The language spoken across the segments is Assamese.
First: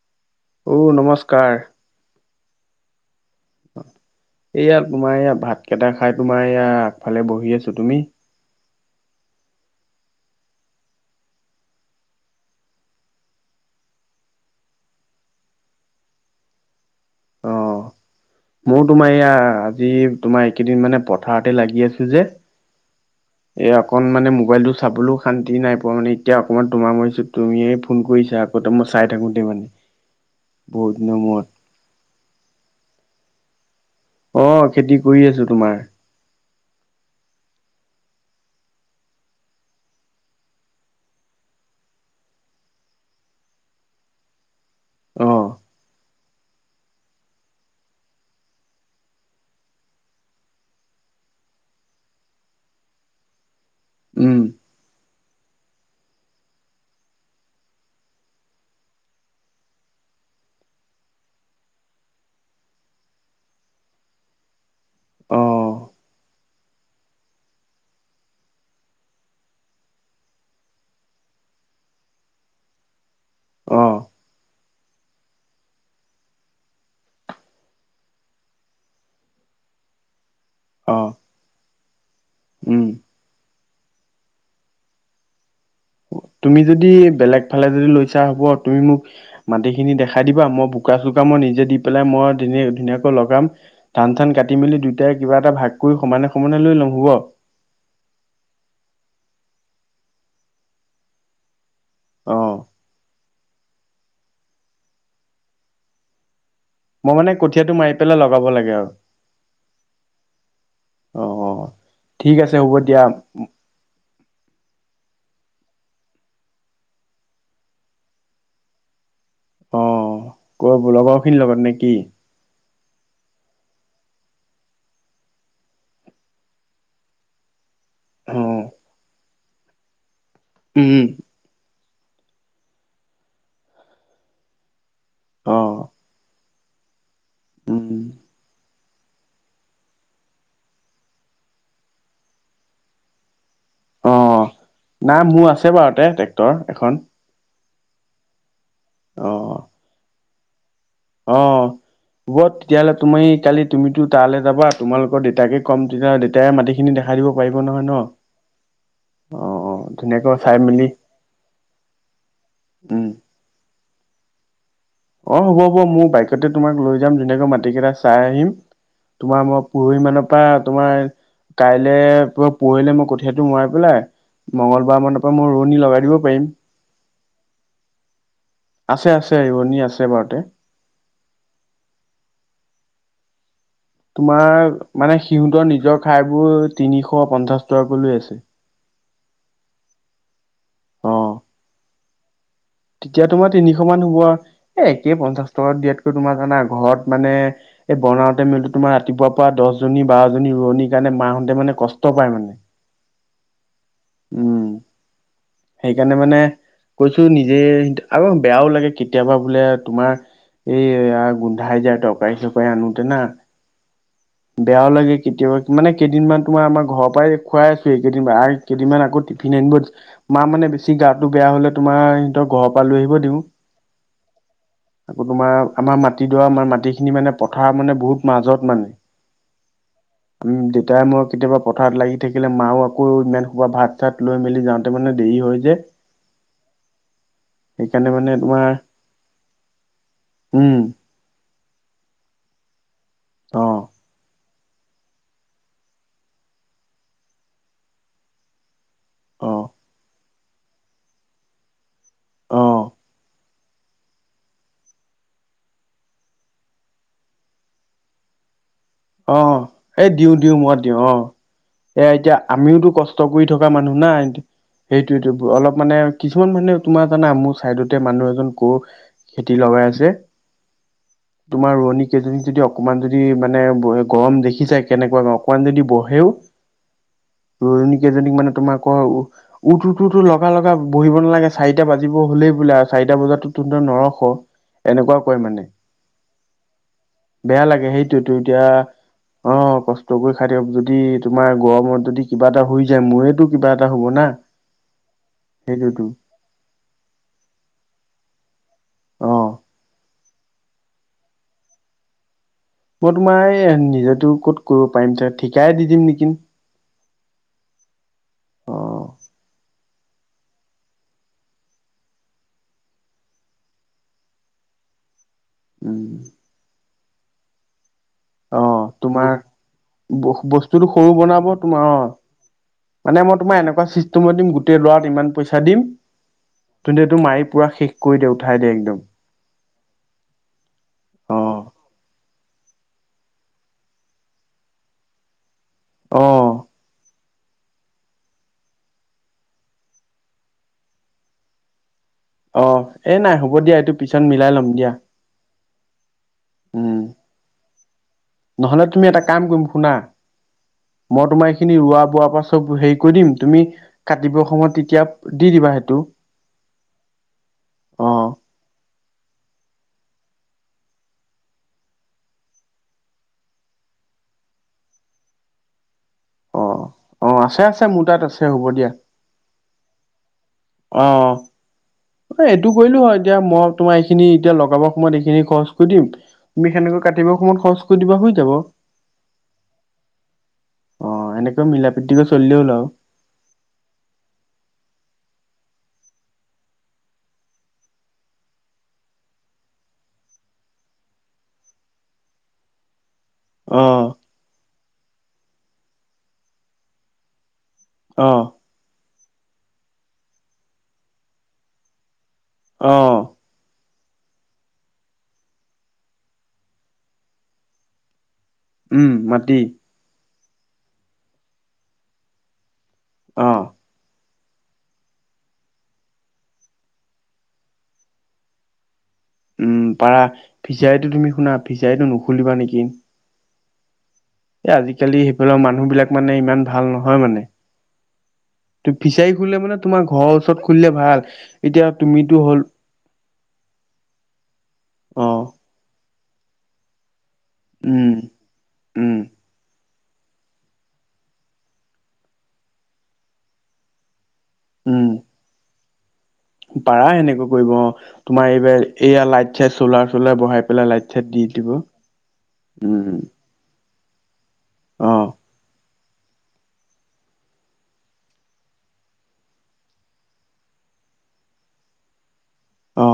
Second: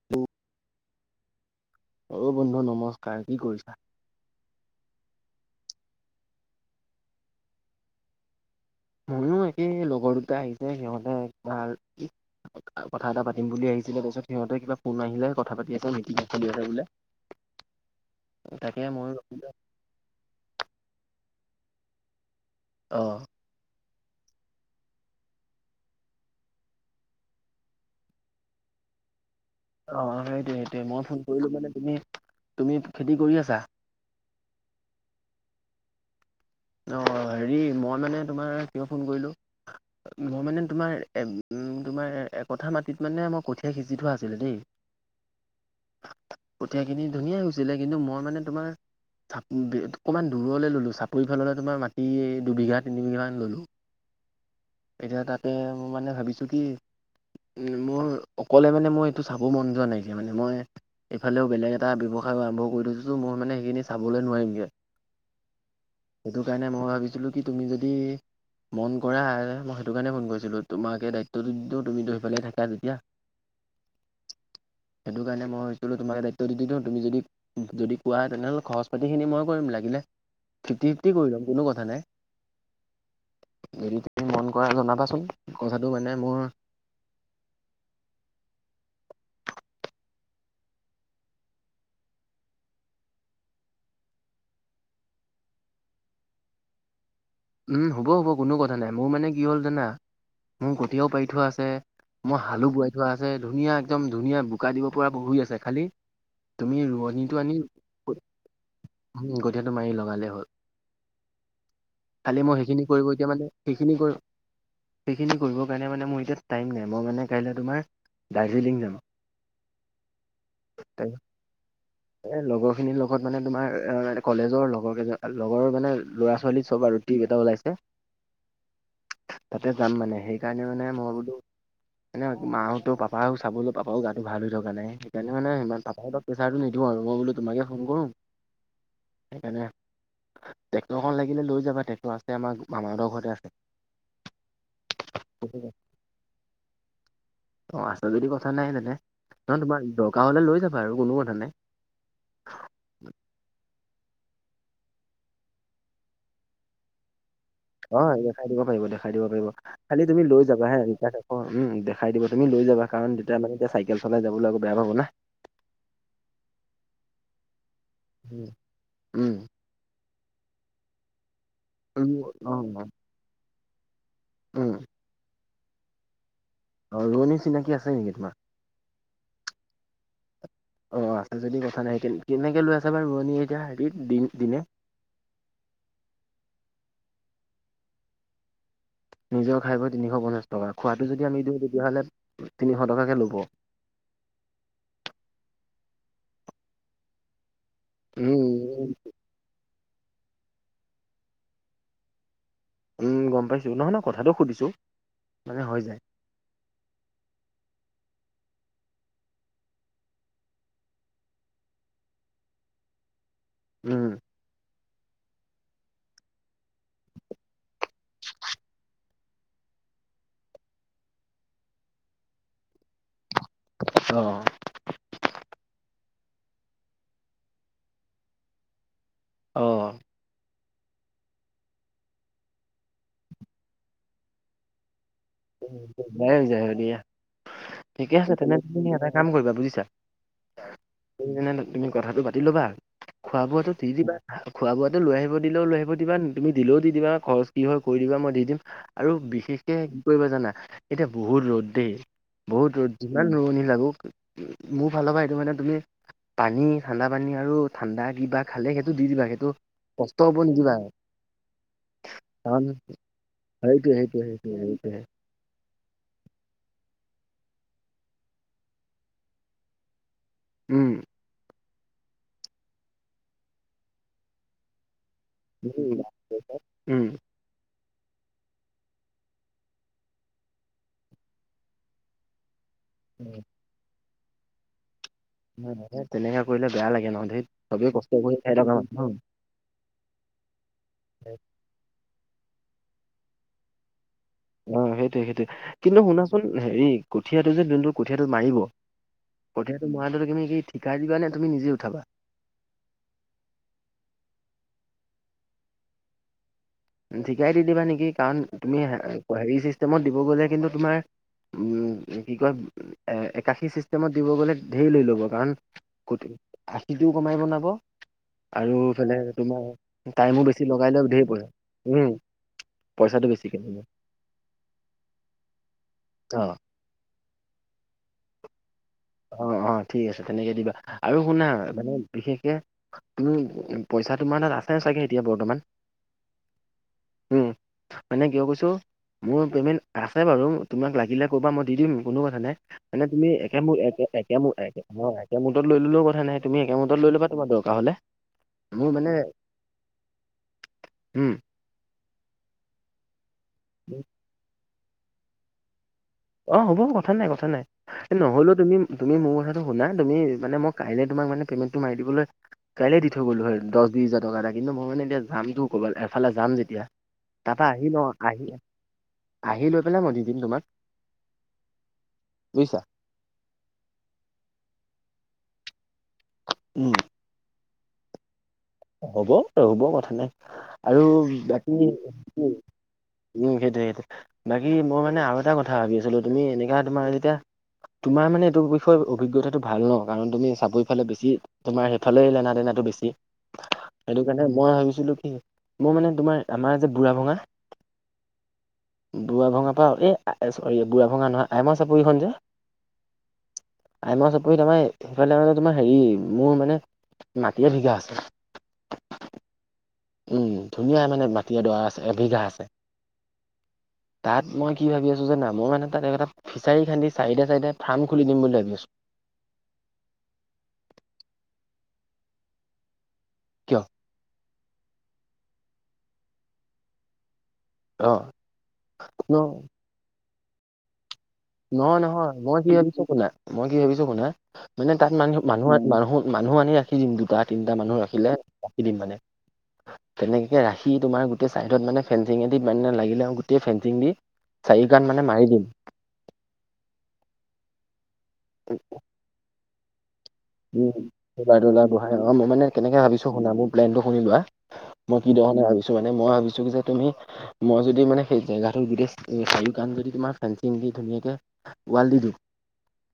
[unintelligible] অ, নমস্কাৰ। অ, বন্ধু নমস্কাৰ কি কৰিছা? এয়া তোমাৰ ইয়াত ভাত কেইটা খাই তোমাৰ এয়া আগফালে বহি আছো তুমি? ময়ো একেই লগৰ দুটা আহিছে সিহঁতে ভাল কথা এটা পাতিম বুলি আহিছিলে তাৰছত সিঁহতে কিবা ফোন আহিলে কথা পাতি আছে মিটিং চলি আছে বোলে। [inaudible] মোৰ তাকে মই তোমাৰ এয়া, আজি তোমাৰ এইকেইদিন মানে পথাৰতে লাগি আছো যে। অ', এই অকণ মানে মোবাইলটো চাবলৈও শান্তি নাই পোৱা, মানে এতিয়া অকণমান তোমাৰ মৰিছো তুমিয়ে ফোন কৰিছা। কত মই চাই থাকোতে মানে। অ, সেইটোৱে-সেইটোৱে বহুত মই দিনৰ ফোন মূৰত কৰিলো মানে তুমি-তুমি খেতি কৰি আছা? অ, খেতি কৰি আছো তোমাৰ। অ, হেৰি মই মানে তোমাৰ কিবা ফোন কৰিলো। মই মানে তোমাৰ এ উম, তোমাৰ একথা মাটিত মানে মই কঠীয়া সিজি থোৱা আছিলে দেই। অ', কঠীয়াখিনি ধুনীয়া হৈছিলে, কিন্তু মই মানে তোমাৰ চাপ অকণমান দূৰলৈ ললো চাপ পৰিফাললৈ তোমাৰ মাটি দুবিঘা, তিনি বিঘামান ললো। উম, এতিয়া তাতে মই মানে ভাবিছো কি উম, মোৰ অকলে মানে মই এইটো চাব মন যোৱা নাই যে মানে মই এইফালেও বেলেগ এটা ব্যৱসায় আৰম্ভ কৰি থৈছো, মানে সেইখিন চাবলৈ নোৱাৰিমগৈ। অ সেইটো কাৰণে মই ভাবিছিলো কি তুমি যদি মন কৰা মই সেইটো কাৰণে ফোন কৰিছিলো, তোমাকে দায়িত্বটো দি দিও তুমি ধৈ পেলাই থাকা যেতিয়া। অ', সেইটো কাৰণে মই ভাবিছিলো তোমাকে দায়িত্বটো দি দিও তুমি যদি যদি কোৱা হয় তেনেহলে খৰচ পাতিখিনি মই কৰিম লাগিলে। অ ফিফটি-ফিফটি কৰি ল'ম, কোনো কথা নাই। উম যদি তুমি মন কৰা জনাবাচোন কথাটো মানে মোৰ তুমি যদি বেলেগ ফালে যদি লৈছা হ'ব তুমি মোক মাটিখিনি দেখাই দিবা মই বোকা-চোকা মই নিজে দি পেলাই মই ধ ধুনীয়াকৈ লগাম। ধটান চান কাটি মি দুইটাই কিবা এটা ভাগ কৰি সমানে - সমানে লৈ ল'ম হ'ব। উম, হ'ব - হ'ব কোনো কথা নাই মোৰ মানে কি হ'ল জানা মোৰ কতিয়াও পাৰি থোৱা আছে। অ মই হালু বোৱাই থোৱা আছে ধুনীয়া একদম ধুনীয়া বোকা দিব পৰাহুই আছে খালি তুমি মই মানে ৰোৱনীটো আনি কঠীয়াটো মাৰি পেলাই লগাব লাগে আৰু উম, কথীয়াটো মাৰি লগালেই হ'ল। অ', অ', ঠিক খালি মই আছে হ'ব সেইখিনি দিয়া। কৰিব এতিয়া মানে সেইখিনি কৰি সেইখিনি কৰিবৰ কাৰণে মানে মোৰ এতিয়া টাইম নাই, মই মানে কাইলে তোমাৰ দাৰ্জিলিং যাম। অ, ক লগৰ খিনি লগত নে কি? এ লগৰ খিনিৰ লগত মানে তোমাৰ এ কলেজৰ লগৰ কেইজন লগৰ মানে ল'ৰা-ছোৱালী চব আৰু এটা ওলাইছে। অ', তাতে যাম মানে সেইকাৰণে মানে উম মই বোলো মানে মা হতেও পাপাও চাবলৈ পাপাও গাটো ভাল হৈ থকা নাই, সেইকাৰণে অ মানে ইমান পাপাৰ বা কথাটো নিদিও আৰু মই বোলো তোমাকে ফোন উম কৰো। সেইকাৰণে ট্ৰেক্টৰখন লাগিলে লৈ যাবা টেক আছে আমাৰ মামাহঁতৰ ঘৰতে আছে। অ', অ', নাই মোৰ আছে বাৰু তে ট্ৰেক্টৰ এখন। অ, আছে যদি কথা নাই তেনে। অ', নহয় তোমাৰ দৰকাৰ হ'লে লৈ যাব। অ', হ'ব, তেতিয়াহ'লে তুমি কালি তুমি তালে যাবা তোমালোকৰ দেউতাকে ক'ম তেতিয়া দেতাই মাটিখিনি দেখা দেখাই দিব পাৰিব নহয়। ন অ, দেখাই দিব পাৰিব-দেখাই দিব অ পাৰিব, অ খালি তুমি ধুনীয়াকৈ লৈ চাই যাবা হে মেলি অ, উম দেখাই দিবা, তুমি লৈ যাবা উম কাৰণ দেতাই মানে এতিয়া চাইকেল চলাই যাবলৈ আকৌ বেয়া পাব না। অ হ'ব হ'ব মোৰ বাইকতে তোমাক লৈ যাম ধুনীয়াকৈ মাটি কেইটা চাই উম আহিম তোমাৰ মই পৰহি মানৰ পৰা তোমাৰ কাইলে উম অ পুৰা পৰহিলে মই কঠীয়াটো মৰাই পেলাই উম মঙ্গলবাৰমানৰ পৰা মই ৰোৱনী লগাই দিব পাৰিম। অ ৰোৱনী চিনাকি আছে নেকি তোমাৰ। আছে আছে ৰোৱনী আছে বাৰুতে। অ আছে যদি কথা নাই কেনেকে লৈ আছে বা ৰোৱনী এতিয়া হেৰিত। তোমাৰ মানে সিহঁতৰ নিজৰ ঠাইবোৰ তিনিশ পঞ্চাশ টকাকৈ লৈ আছে। নিজৰ খাই বৈ তিনিশ পঞ্চাছ টকা খোৱাটো অ যদি আমি দিওঁ তেতিয়াহ'লে তিনিশ টকাকে তেতিয়া ল'ব। তোমাৰ তিনিশ মান হ'ব আৰু এ একে পঞ্চাশ টকাত দিয়াতকৈ তোমাৰ জানা ঘৰত মানে এই বনাওঁতে মিলো উম তোমাৰ ৰাতিপুৱা পৰা দহজনী বাৰজনী ৰোৱনিৰ কাৰণে মাহঁতে মানে কষ্ট পায় মানে। উম, গম পাইছোঁ নহয় নহয় কথাটো সুধিছোঁ মানে হৈ যায়। মানে মানে কৈছো নিজে আৰু বেয়াও লাগে কেতিয়াবা বোলে তোমাৰ এই আ গোন্ধাই যায় তৰকাৰী চৰকাৰী আনোতে না। উম। বেয়াও লাগে কেতিয়াবা মানে কেইদিনমান তোমাৰ আমাৰ ঘৰৰ পৰাই খুৱাই আছো এই কেইদিন। কেইদিনমান আকৌ টিফিন আনিব মা মানে বেছি গাটো বেয়া হ'লে তোমাৰ সিহঁতক ঘৰৰ পৰা লৈ আহিব দিওঁ। অ, আকৌ তোমাৰ আমাৰ মাটিডৰা মানে মাটিখিনি মানে পথাৰ মানে বহুত মাজত মানে। অঁ ম দেউতাই মই কেতিয়াবা পথাৰত লাগি থাকিলে মাও আকৌ ইমান খোবা ভাত চাত। লৈ মেলি যাওঁতে মানে দেৰি হয় যে [unintelligible] দিয়া। সেইকাৰণে ঠিকে আছে, মানে তেন্তে তোমাৰ তুমি এটা কাম কৰিবা বুজিছা। উম তুমি [unintelligible] তুমি কথাটো পাতি ল'বা, খোৱা অ বোৱাটো দি দিবা। খোৱা বোৱাটো লৈ আহিব দিলেও লৈ আহিব দিবা তুমি দিলেও দি দিবা খৰচ কি হয় কৰি দিবা মই দি দিম। আৰু অ বিশেষকে কি কৰিবা জানা এতিয়া বহুত ৰ'দ দেই। অ বহুত ৰ'দ যিমান ৰোৱনী লাগক মোৰ ফালৰ পৰা সেইটো মানে তুমি পানী ঠাণ্ডা পানী আৰু ঠাণ্ডা কিবা। খালে সেইটো দি দিবা অ সেইটো এই কষ্ট দিওঁ হ'ব দিওঁ নিদিবা মই দিওঁ আহ। এ এতিয়া কাৰণ আমিওতো কষ্ট কৰি থকা সেইটোৱে মানুহ সেইটোৱে নাই। সেইটোৱে সেইটোৱে সেইটোয়ে তো অলপ মানে কিছমান মানে কি। তোমা জানা মোৰ ছাইডতে মানুহ এজন গৰুক খেতি লগাই আছে। উম, তোমাৰ ৰোৱনী কেইজনীক যদি অকমান যদি মানে গৰম দেখি যায় কেনেকুৱা গ অকমান যদি উম বহেও উম ৰোৱনি কেইজনীক মানে তোমাৰ আকৌ উঠ উঠ তুতটো লগা লগা বহিব নালাগে চাৰিটা বাজিব হলেই বোলে আৰু চাৰিটা উম, বজাতো নৰখ এনেকুৱা কয় মানে। তেনেকা কৰিলে বেয়া লাগে নহ ধেই বেয়া লাগে চবেই কষ্ট সেইটোৱেতো কৰি খাই এতিয়া থকা মানুহ। অ কষ্ট কৰি খাই‌ দিয়ক যদি তোমাৰ গৰমত যদি কিবা এটা হৈ যায় মোয়তো কিবা এটা হব না, অ সেইটোৱে সেইটোৱে কিন্তু সেইটোতো শুনাচোন হেৰি কঠীয়াটো যে দিনটোোৰ কঠীয়াটো মাৰিব। অ কঠিয়টো মৰাটো তুমি কি ঠিকাই দিবা নে তুমি নিজে উঠাবা। মই তোমাৰ এই নিজেতো ক'ত কৰিব পাৰিম তে ঠিকাই দি দিম নেকি। ঠিকাই দি দিবা নেকি কাৰণ অ তুমি হেৰি চিষ্টেমত দিব গ'লে কিন্তু তোমাৰ। কি কয় একাশী চিষ্টেমত দিব গ'লে ঢেৰ লৈ ল'ব কাৰণ। উম আশীটোও কমাই বনাব। আৰুএফালে তোমাৰ টাইমো বেছি বস্তুটো লগাই লে সৰু ধেৰ বনাব পৰে। তোমাৰ উম অ মানে পইচাটো মই বেছিকে তোমাৰ ল'ব এনেুৱা চিষ্টমত দিম গোটেই ল'ৰাত ইমান পইচা দিম। অ তুন্তি এইটো মাৰি পুৰা শেষ কৰি দে উঠাই দে একদম। অ অ ঠিক আছে তেনেকে দিবা আৰু শুনা মানে বিশেষকে তুমি পইচা তোমাৰ তাত আছে ন চাগে এতিয়া বৰ্তমান। অ। উম। মানে কিয় কৈছোঁ মোৰ পে'মেণ্ট আছে বাৰু তোমাক লাগিলে ক'বা মই দি দিম। কোনো কথা নাই অ মানে এ তুমি নাই হ'ব একে মো দিয়া এইটো এক পিছত এক মো মিলাই ল'ম একে দিয়া ম অ একে মোৰতো লৈ ললেও কথা নাই তুমি একে মোৰতো উম লৈ লবা তোমাৰ দৰকাৰ হলে। নহলে মোৰ তুমি মানে এটা কাম কৰিম শুনা মই উম তোমাৰ এইখিনি ৰোৱা বোৱাৰ পৰা চব হেৰি কৰি দিম। তুমি কাটিবৰ সময়ত তেতিয়া দি দিবা সেইটো অ হ'ব কথা নাই কথা নাই অ নহলেওত তুমি তুমি মোৰ কথাটো শুনা তুমি মে মই কাইলে তোমাক মানে পেমেণ্টটো মাৰি দিবলৈ কাইলৈ দি থৈ গ'লোঁ হয় দহ বিশ হাজাৰ টকা এটা কিন্তু মই মানে এতিয়া যামটোও ক'বাল এফালে যাম অ যেতিয়া অ তা আছে পা আছে আহি মোৰ ল তাত আছে আহি হ'ব দিয়া আহি লৈ পেলাই মই দি দিম তোমাক। অ এইটো বুজিছা। কৰিলো হয় এতিয়া ম- তোমাৰ এইখিনি এতিয়া লগাব সময় এইখিন খৰচ কৰি দিম তুমি উম সেনেকৈ কাট- কাতিব সময়ত খৰচ কৰি দিবা হৈ যাব। হ'ব হ'ব কথা নাই আৰু অ এনেকৈ বাকী মিলা প্ৰীতিকৈ কি চলিলে হ'ল আৰু উম সেইটোয়ে সেই বাকী মই মানে আৰু এটা কথা ভাবি আছিলো তুমি এনেকা তোমাৰ যেতিয়া তোমাৰ মানে এইটো বিষয়ে অভিজ্ঞতাটো ভাল ন কাৰণ তুমি চাবৰিফালে বেছি তোমাৰ সেইফালে লেনা দেনাটো বেছি। সেইটো কাৰণে মই ভাবিছিলো কি মো মানে তোমাৰ আমাৰ যে বুঢ়া ভঙা অ। বুঢ়া ভঙা পা এই চৰি বুঢ়া ভঙা নহয় আইমৰ চাপৰিখন যে। অ। আইমাৰ চাপহি তমাই সেইফালে মানে তোমাৰ হেৰি মোৰ মানে মাটি এবিঘা আছে। উম মাটি। উম ধুনীয়া মানে মাটি এডৰা আছে এবিঘা আছে। অ। তাত মই কি ভাবি আছো জানা, মই মানে তাত এটা ফিচাৰী খান্দি চাইডে চাইডে ফাৰ্ম খুলি দিম বুলি ভাবি আছো। উম পাৰা ফিচাৰীটো তুমি শুনা ফিচাৰীটো নুখুলিবা নেকি। কিয়? এ আজিকালি সেইফালৰ মানুহ বিলাক মানে ইমান ভাল নহয় মানে। অ। ফিচাৰী ন খুলে মানে তোমাৰ ঘৰৰ ওচৰত খুলিলে ভাল। এতিয়া নহয় নহয় তুমিতো মই হ'ল কি ভাবিছো শুনা মই কি ভাবিছো শুনা। মানে তাত অ মানুহ মানুহ মানুহ মানুহ আনি ৰাখি দিম দুটা তিনটা মানুহ উম ৰাখিলে। ৰাখি দিম উম মানে। তেনেকে ৰাখি তোমাৰ গোটেই চাইডত মানে ফেঞ্চিঙে দি মানে লাগিলে আও গোটেই ফেঞ্চিং দি চাৰি উম কান মানে মাৰি দিম। পাৰা সেনেকুৱ কৰিব অ তোমাৰ এইবাৰ এয়া লাইট চাইট চলাৰ চলাৰ বহাই পেলাই উম লাইট চাইট দি চলাৰ দিব তলাৰ বহাই অ মই মানে কেনেকে উম ভাবিছো শুনা মোৰ প্লেনটো শুনি লোৱা। অ মই কি ধৰনে ভাবিছো মানে মই ভাবিছো যে তুমি মই যদি মানে সেই জেগাটো গোটেই চাৰিও কান যদি তোমাৰ ফেঞ্চিং দি ধুনীয়াকে ৱাল দি দিও, অ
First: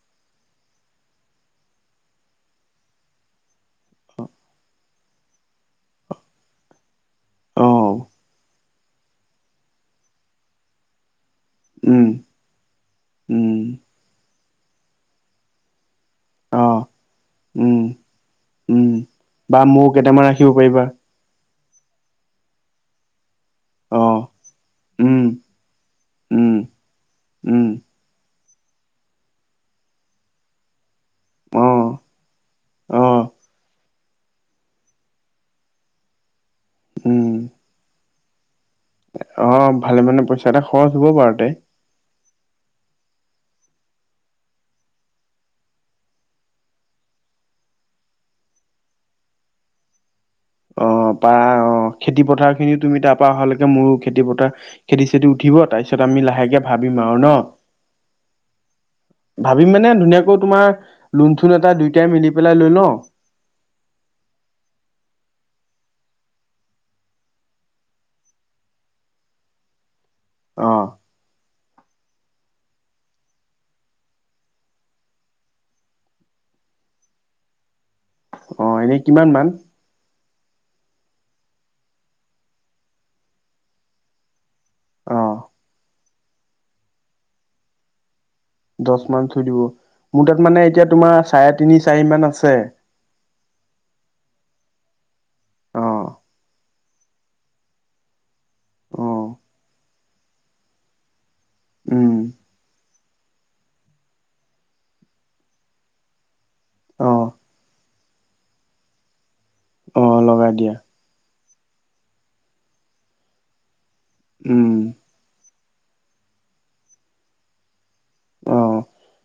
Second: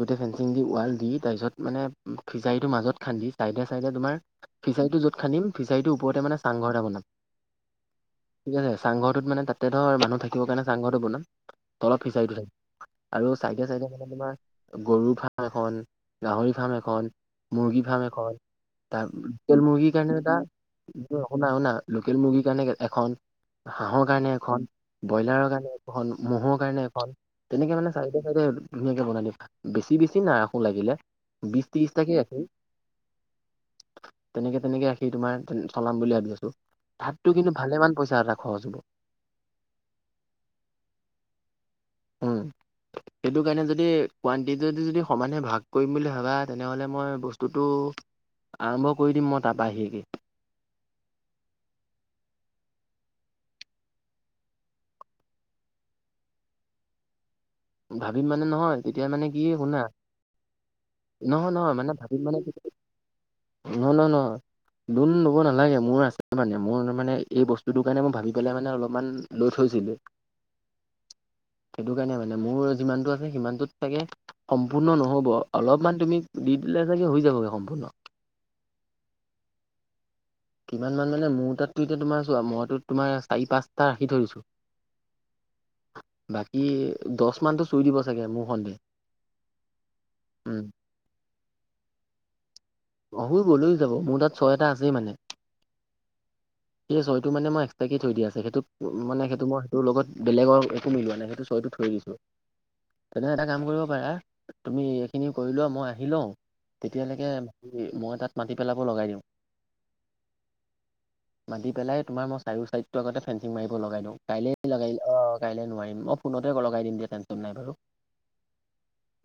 গোতে ফেঞ্চিং দি ৱাল দি তাইছত মানে ফিচাৰিটো মাজত খান্দি চাইডে চাইডে তোমাৰ ফিচাৰীটো যত খানি ফিছৰিটোৰ ওপৰতে চাংঘৰ এটা বনাম অ ঠিক আছো চাংঘৰটোত মানে তাতে ধৰ মানুহ থাকিব কাৰণে চাংঘৰটো বনাম। উম তলত ফিছৰিটো থাকিব, আৰু উম চাইডে চাইডে মানে তোমাৰ গৰুৰ ফ্ৰাম এখন, গাহৰি অ ফাৰ্ম এখন, উম মুৰ্গী ফাৰ্ম এখন, উম তাৰ বা লোকেল মৌ মুৰ্গীৰ কাৰণে কেইটামান এটা ৰাখিব পাৰিবা শুনা শুনা লোকেল মুৰ্গীৰ কাৰণে এখন, অ হাঁহৰ কাৰণে এখন উম ব্ৰইলাৰৰ কাৰণে এখন উম, মহ'ৰ কাৰণে এখন, উম, তেনেকে মানে চাইডে চাইডে ধুনীয়াকে বনাই দিম, বেছি বেছি নাৰাখো লাগিলে। বিছ ত্ৰিছ অ', তাকে ৰাখিম। অ', তেনেকে তেনেকে ৰাখি তোমাৰ চলাম বুলি ভাবি আছোঁ। ভাতটো উম। কিন্তু ভালেমান পইচা এটা খৰচ হ'ব। অ', ভালে মানে পইচা এটা খৰচ হ'ব পাৰে দে। উম, সেইটো কাৰণে যদি কোৱানটিটি যদি যদি সমানে ভাগ কৰিম বুলি ভাবা তেনেহ'লে মই বস্তুটো আৰম্ভ কৰি দিম মই তাৰ বাহিৰেদি। অ', পাৰা অ, অ, খেতি পথাৰ খিনিও তুমি তাৰপা অহালৈকে মোৰো খেতি পথাৰ খেতি চেতি উঠিব তাৰপিছত আমি লাহেকে ভাবিম আৰু ন'। ভাবিম মানে নহয় তেতিয়া মানে কি ভাবিম শুনা মানে ধুনীয়াকৈ তোমাৰ লোন নহয় থোন নহয় এটা মানে দুইটাই ভাবিম মিলি মানে পেলাই লৈ লওঁ। [unintelligible] লোন ল'ব নালাগে মোৰ আছে মানে মোৰ মানে এই বস্তুটোৰ কাৰণে মই ভাবি পেলাই মানে অলপমান লৈ থৈছিলোঁ। অ', সেইটো কাৰণে মানে মোৰ যিমানটো আছে সিমানটোত চাগে, সম্পূৰ্ণ নহ'ব। অলপমান তুমি, দি দিলে চাগৈ হৈ যাবগৈ সম্পূৰ্ণ। অ', এনে কিমান মান? কিমান মান মানে মোৰ তাততো এতিয়া তোমাৰ মইতো তোমাৰ চাৰি পাঁচটা ৰাখি ধৰিছো। অ', বাকী দশ মানটো চুই দিব চাগে মোৰ সন্দেহ। দশ মান চুই দিব, মোৰ তাত উম মানে এতিয়া তোমাৰ চাৰে তিনি চাৰি মান আছে। অ', হৈ গ'ল যাব মোৰ তাত ছয় এটা আছেই মানে। অ', সেই ছয়টো মানে মই একসট্ৰাকে থৈ দিয়া আছে সেটোক, মানে অ', সেইটো মই সেইটো লগত বেলেগৰ একো মিলোৱা নাই সেইটো চয়টো থৈ দিছো। উম, তেনে এটা কাম কৰিব পাৰা, তুমি এইখিনি কৰিলোৱা মই আহি লও। তেতিয়ালৈকে, অ', মই তাত মাটি পেলাব লগাই দিম। অ', লগাই দিয়া। মাটি পেলাই তোমাৰ মই চাৰিও চাইডটো আগতে ফেঞ্চিং মাৰিব লগাই দিওঁ, কাইলে উম, লগাই, অ, কাইলে নোৱাৰিম, মই পোন্ধৰকে তৰিখে লগাই দিম দিয় টেনশ্যন নাই বাৰু। অ'।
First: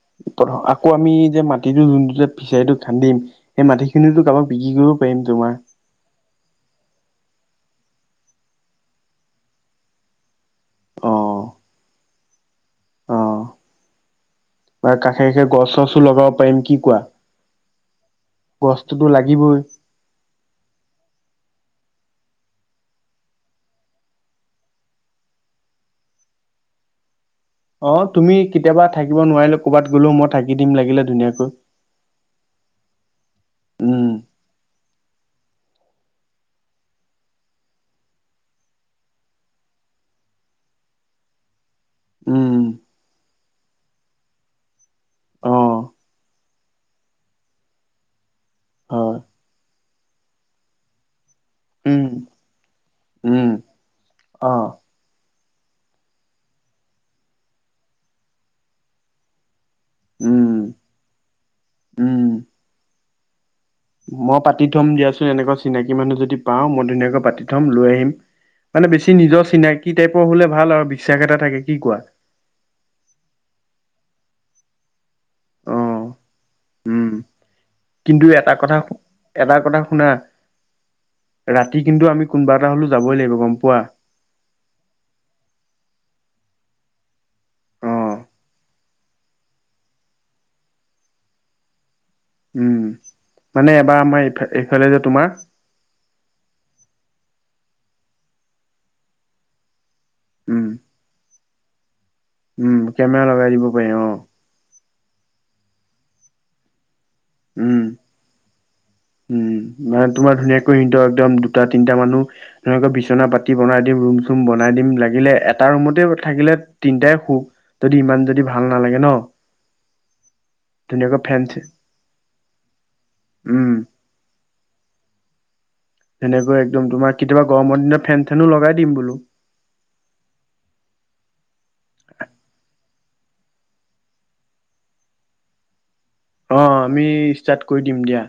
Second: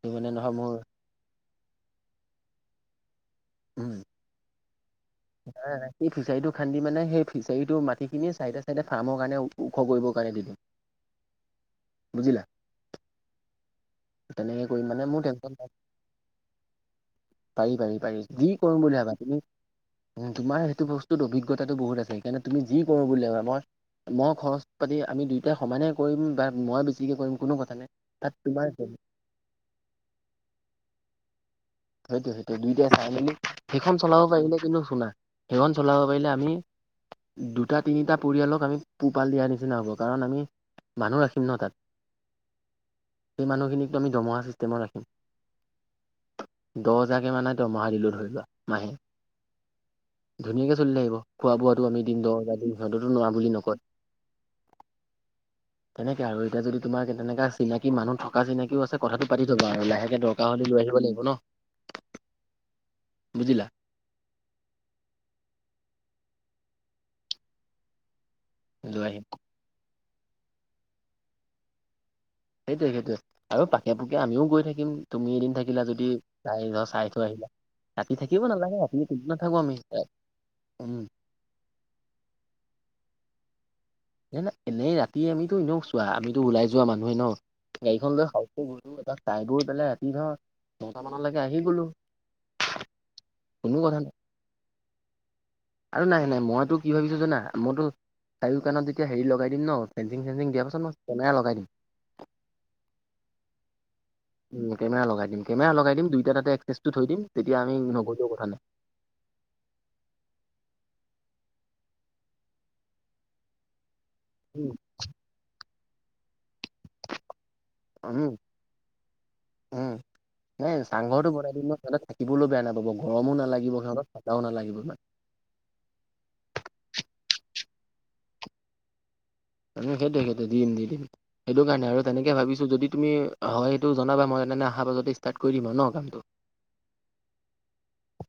ত মানে নহয় মোৰ আকৌ আমি যে মাটিটো যোনটো ফিচাৰিটো খান্দিম, সেই মাটি উম খিনিতো কাৰোবাক বিক্ৰী কৰি [unintelligible] সেই ফিচাৰীটো খান্দি মানে সেই ফিচাৰীটোৰ মাটিখিনি ছাইডে চাইডে ফাৰ্মৰ কাৰণে ওখ কৰিব কাৰণে দি দিম। অ', বুজিলা? অ তেনেকে কৰি বা মানে মোৰ কাষে কাষে টেনশ্যন গছ নাই চছো লগাব পাৰিম, কি কোৱা? পাৰি পাৰি পাৰি যি কৰিম বুলি গছটোতো ভাবা তুমি লাগিবই উম, তোমাৰ সেইটো বস্তুত অভিজ্ঞতাটো বহুত আছে সেইকাৰণে তুমি কৰোঁ বুলি ভাবা মই মই খৰচ পাতি আমি দুয়োটাই সমানে কৰিম বা মই বেছিকে কৰিম কোনো কথ অ', তুমি কেতিয়াবা থাকিব নোৱাৰিলো ক'বাত গ'লেও মই থাকি দিম লাগিলে ধুনীয়াকৈ। সেইটোৱে সেইটোৱে দুইটাই চাই মেলি, সেইখন উম চলাব পাৰিলে কিন্তু [unintelligible] সেইখন চলাব পাৰিলে আমি দুটা তিনিটা পৰিয়ালক আমি পোহপাল দিয়াৰ নিচিনা হ'ব, কাৰণ আমি মানুহ ৰাখিম ন' তাত, উম সেই মানুহখিনিকো আমি দৰমহা চিষ্টেমত ৰাখিম। অ দহ হেজাৰ কে মানে দৰমহা দিলোঁ ধৰি লোৱা, মা হয়, ধুনীয়াকৈ চলি থাকিব, খোৱা বোৱাটো উম আমি দিন দ [unintelligible] সিহঁতেতো নোৱাৰা উম বুলি নকয়। অ। [inaudible] তেনেকে আৰু এতিয়া যদি তোমাৰ কেনেকা চিনাকি মানুহ থকা চিনাকিও আছে কথাটো পাতি থ'ব আৰু লাহেকে দৰ। উম গাহতি লৈ আহিব লাগিব ন। উম। বুজিলা? মই পাতি থ'ম দিয়াচোন এনেকুৱা চিনাকি মানুহ যদি পাওঁ মই ধুনীয়াকৈ পাতি থ'ম লৈ আহিম। মানে লৈ বেছি আহিম নিজৰ চিনাকি টাইপৰ হলে ভাল আৰু বিশ্বাস এটা থাকে কি কোৱা? সেইটোৱে সেইটোয়ে পাকে পোকে আমিও গৈ থাকিম তুমি এদিন থাকি কিলা অ যদি চাই ধ চাই উম। থৈ আহিলা ৰাতি কিন্তু থাকিব এটা কথা নালাগে এনেওটো [unintelligible] এটা নাথাকো আমি। কথা শুনা উম। ৰাতি কিন্তু আমি কোনোবা এটা হ'লো যাবই লাগিব গম পোৱা। না, না এনেই ৰাতি আমিতো এনেও চোৱা আমিতো ওলাই যোৱা মানুহে ন গাড়ীখন অ', লৈ শাওত কে গলো এপাক চাই গৈ পেলাই ৰাতি ধৰা নটা মানলৈকে আহি গলো। উম, মানে কোনো কথা এবাৰ নাই আমাৰ এইফ এইফালে যে তোমাৰ আৰু নাই নাই মইতো কি ভাবিছোঁ জানা মইতো চাৰিও কাণত যেতিয়া হেৰি লগাই দিম ন ফেঞ্চিং চেঞ্চিং উম দিয়াৰ পাছত মই কেমেৰা লগাই দিম। উম, কেমেৰা লগাই দিব পাৰি অ। উম, কেমেৰা লগাই দিম কেমেৰা লগাই দিম দুইটা তাতে এক্সেছটো থৈ দিম তেতিয়া উম আমি নগলেও কথা নাই। উম মানে তোমাৰ ধুনীয়াকৈ সি [unintelligible] একদম দুটা তিনিটা মানুহ ধক বিচননা পাতি বনাই দিম ৰুম ৰুম উম, বনাই দিম লাগিলে এটা ৰুমতে থাকিলে তিনিটাই শু। যদি ইমান যদি ভাল নালাগে ন? উম, নাই ধুনীয়াকৈ চাংঘৰটো ফেন বনাই চে দিম ন সিহঁতে থাকিবলৈও বেয়া নাপাব গৰম উম নালাগিব সিহঁত ঠাণ্ডাও নালাগিব সিমান। ধুনীয়াকৈ একদম তোমাৰ কেতিয়াবা গৰমৰ দিনত ফেন চেনো লগাই দিম বোলো। আমি সেইটো সেইটোখেতে দিম নিদিম। সেইটো কাৰণে আৰু তেনেকে ভাবিছোঁ যদি তুমি হয় সেইটো জনাবা মই তেনে অহা পাছতে ষ্টাৰ্ট কৰি দিম আৰু ন কামটো। অ, আমি ষ্টাৰ্ট কৰি দিম দিয়া।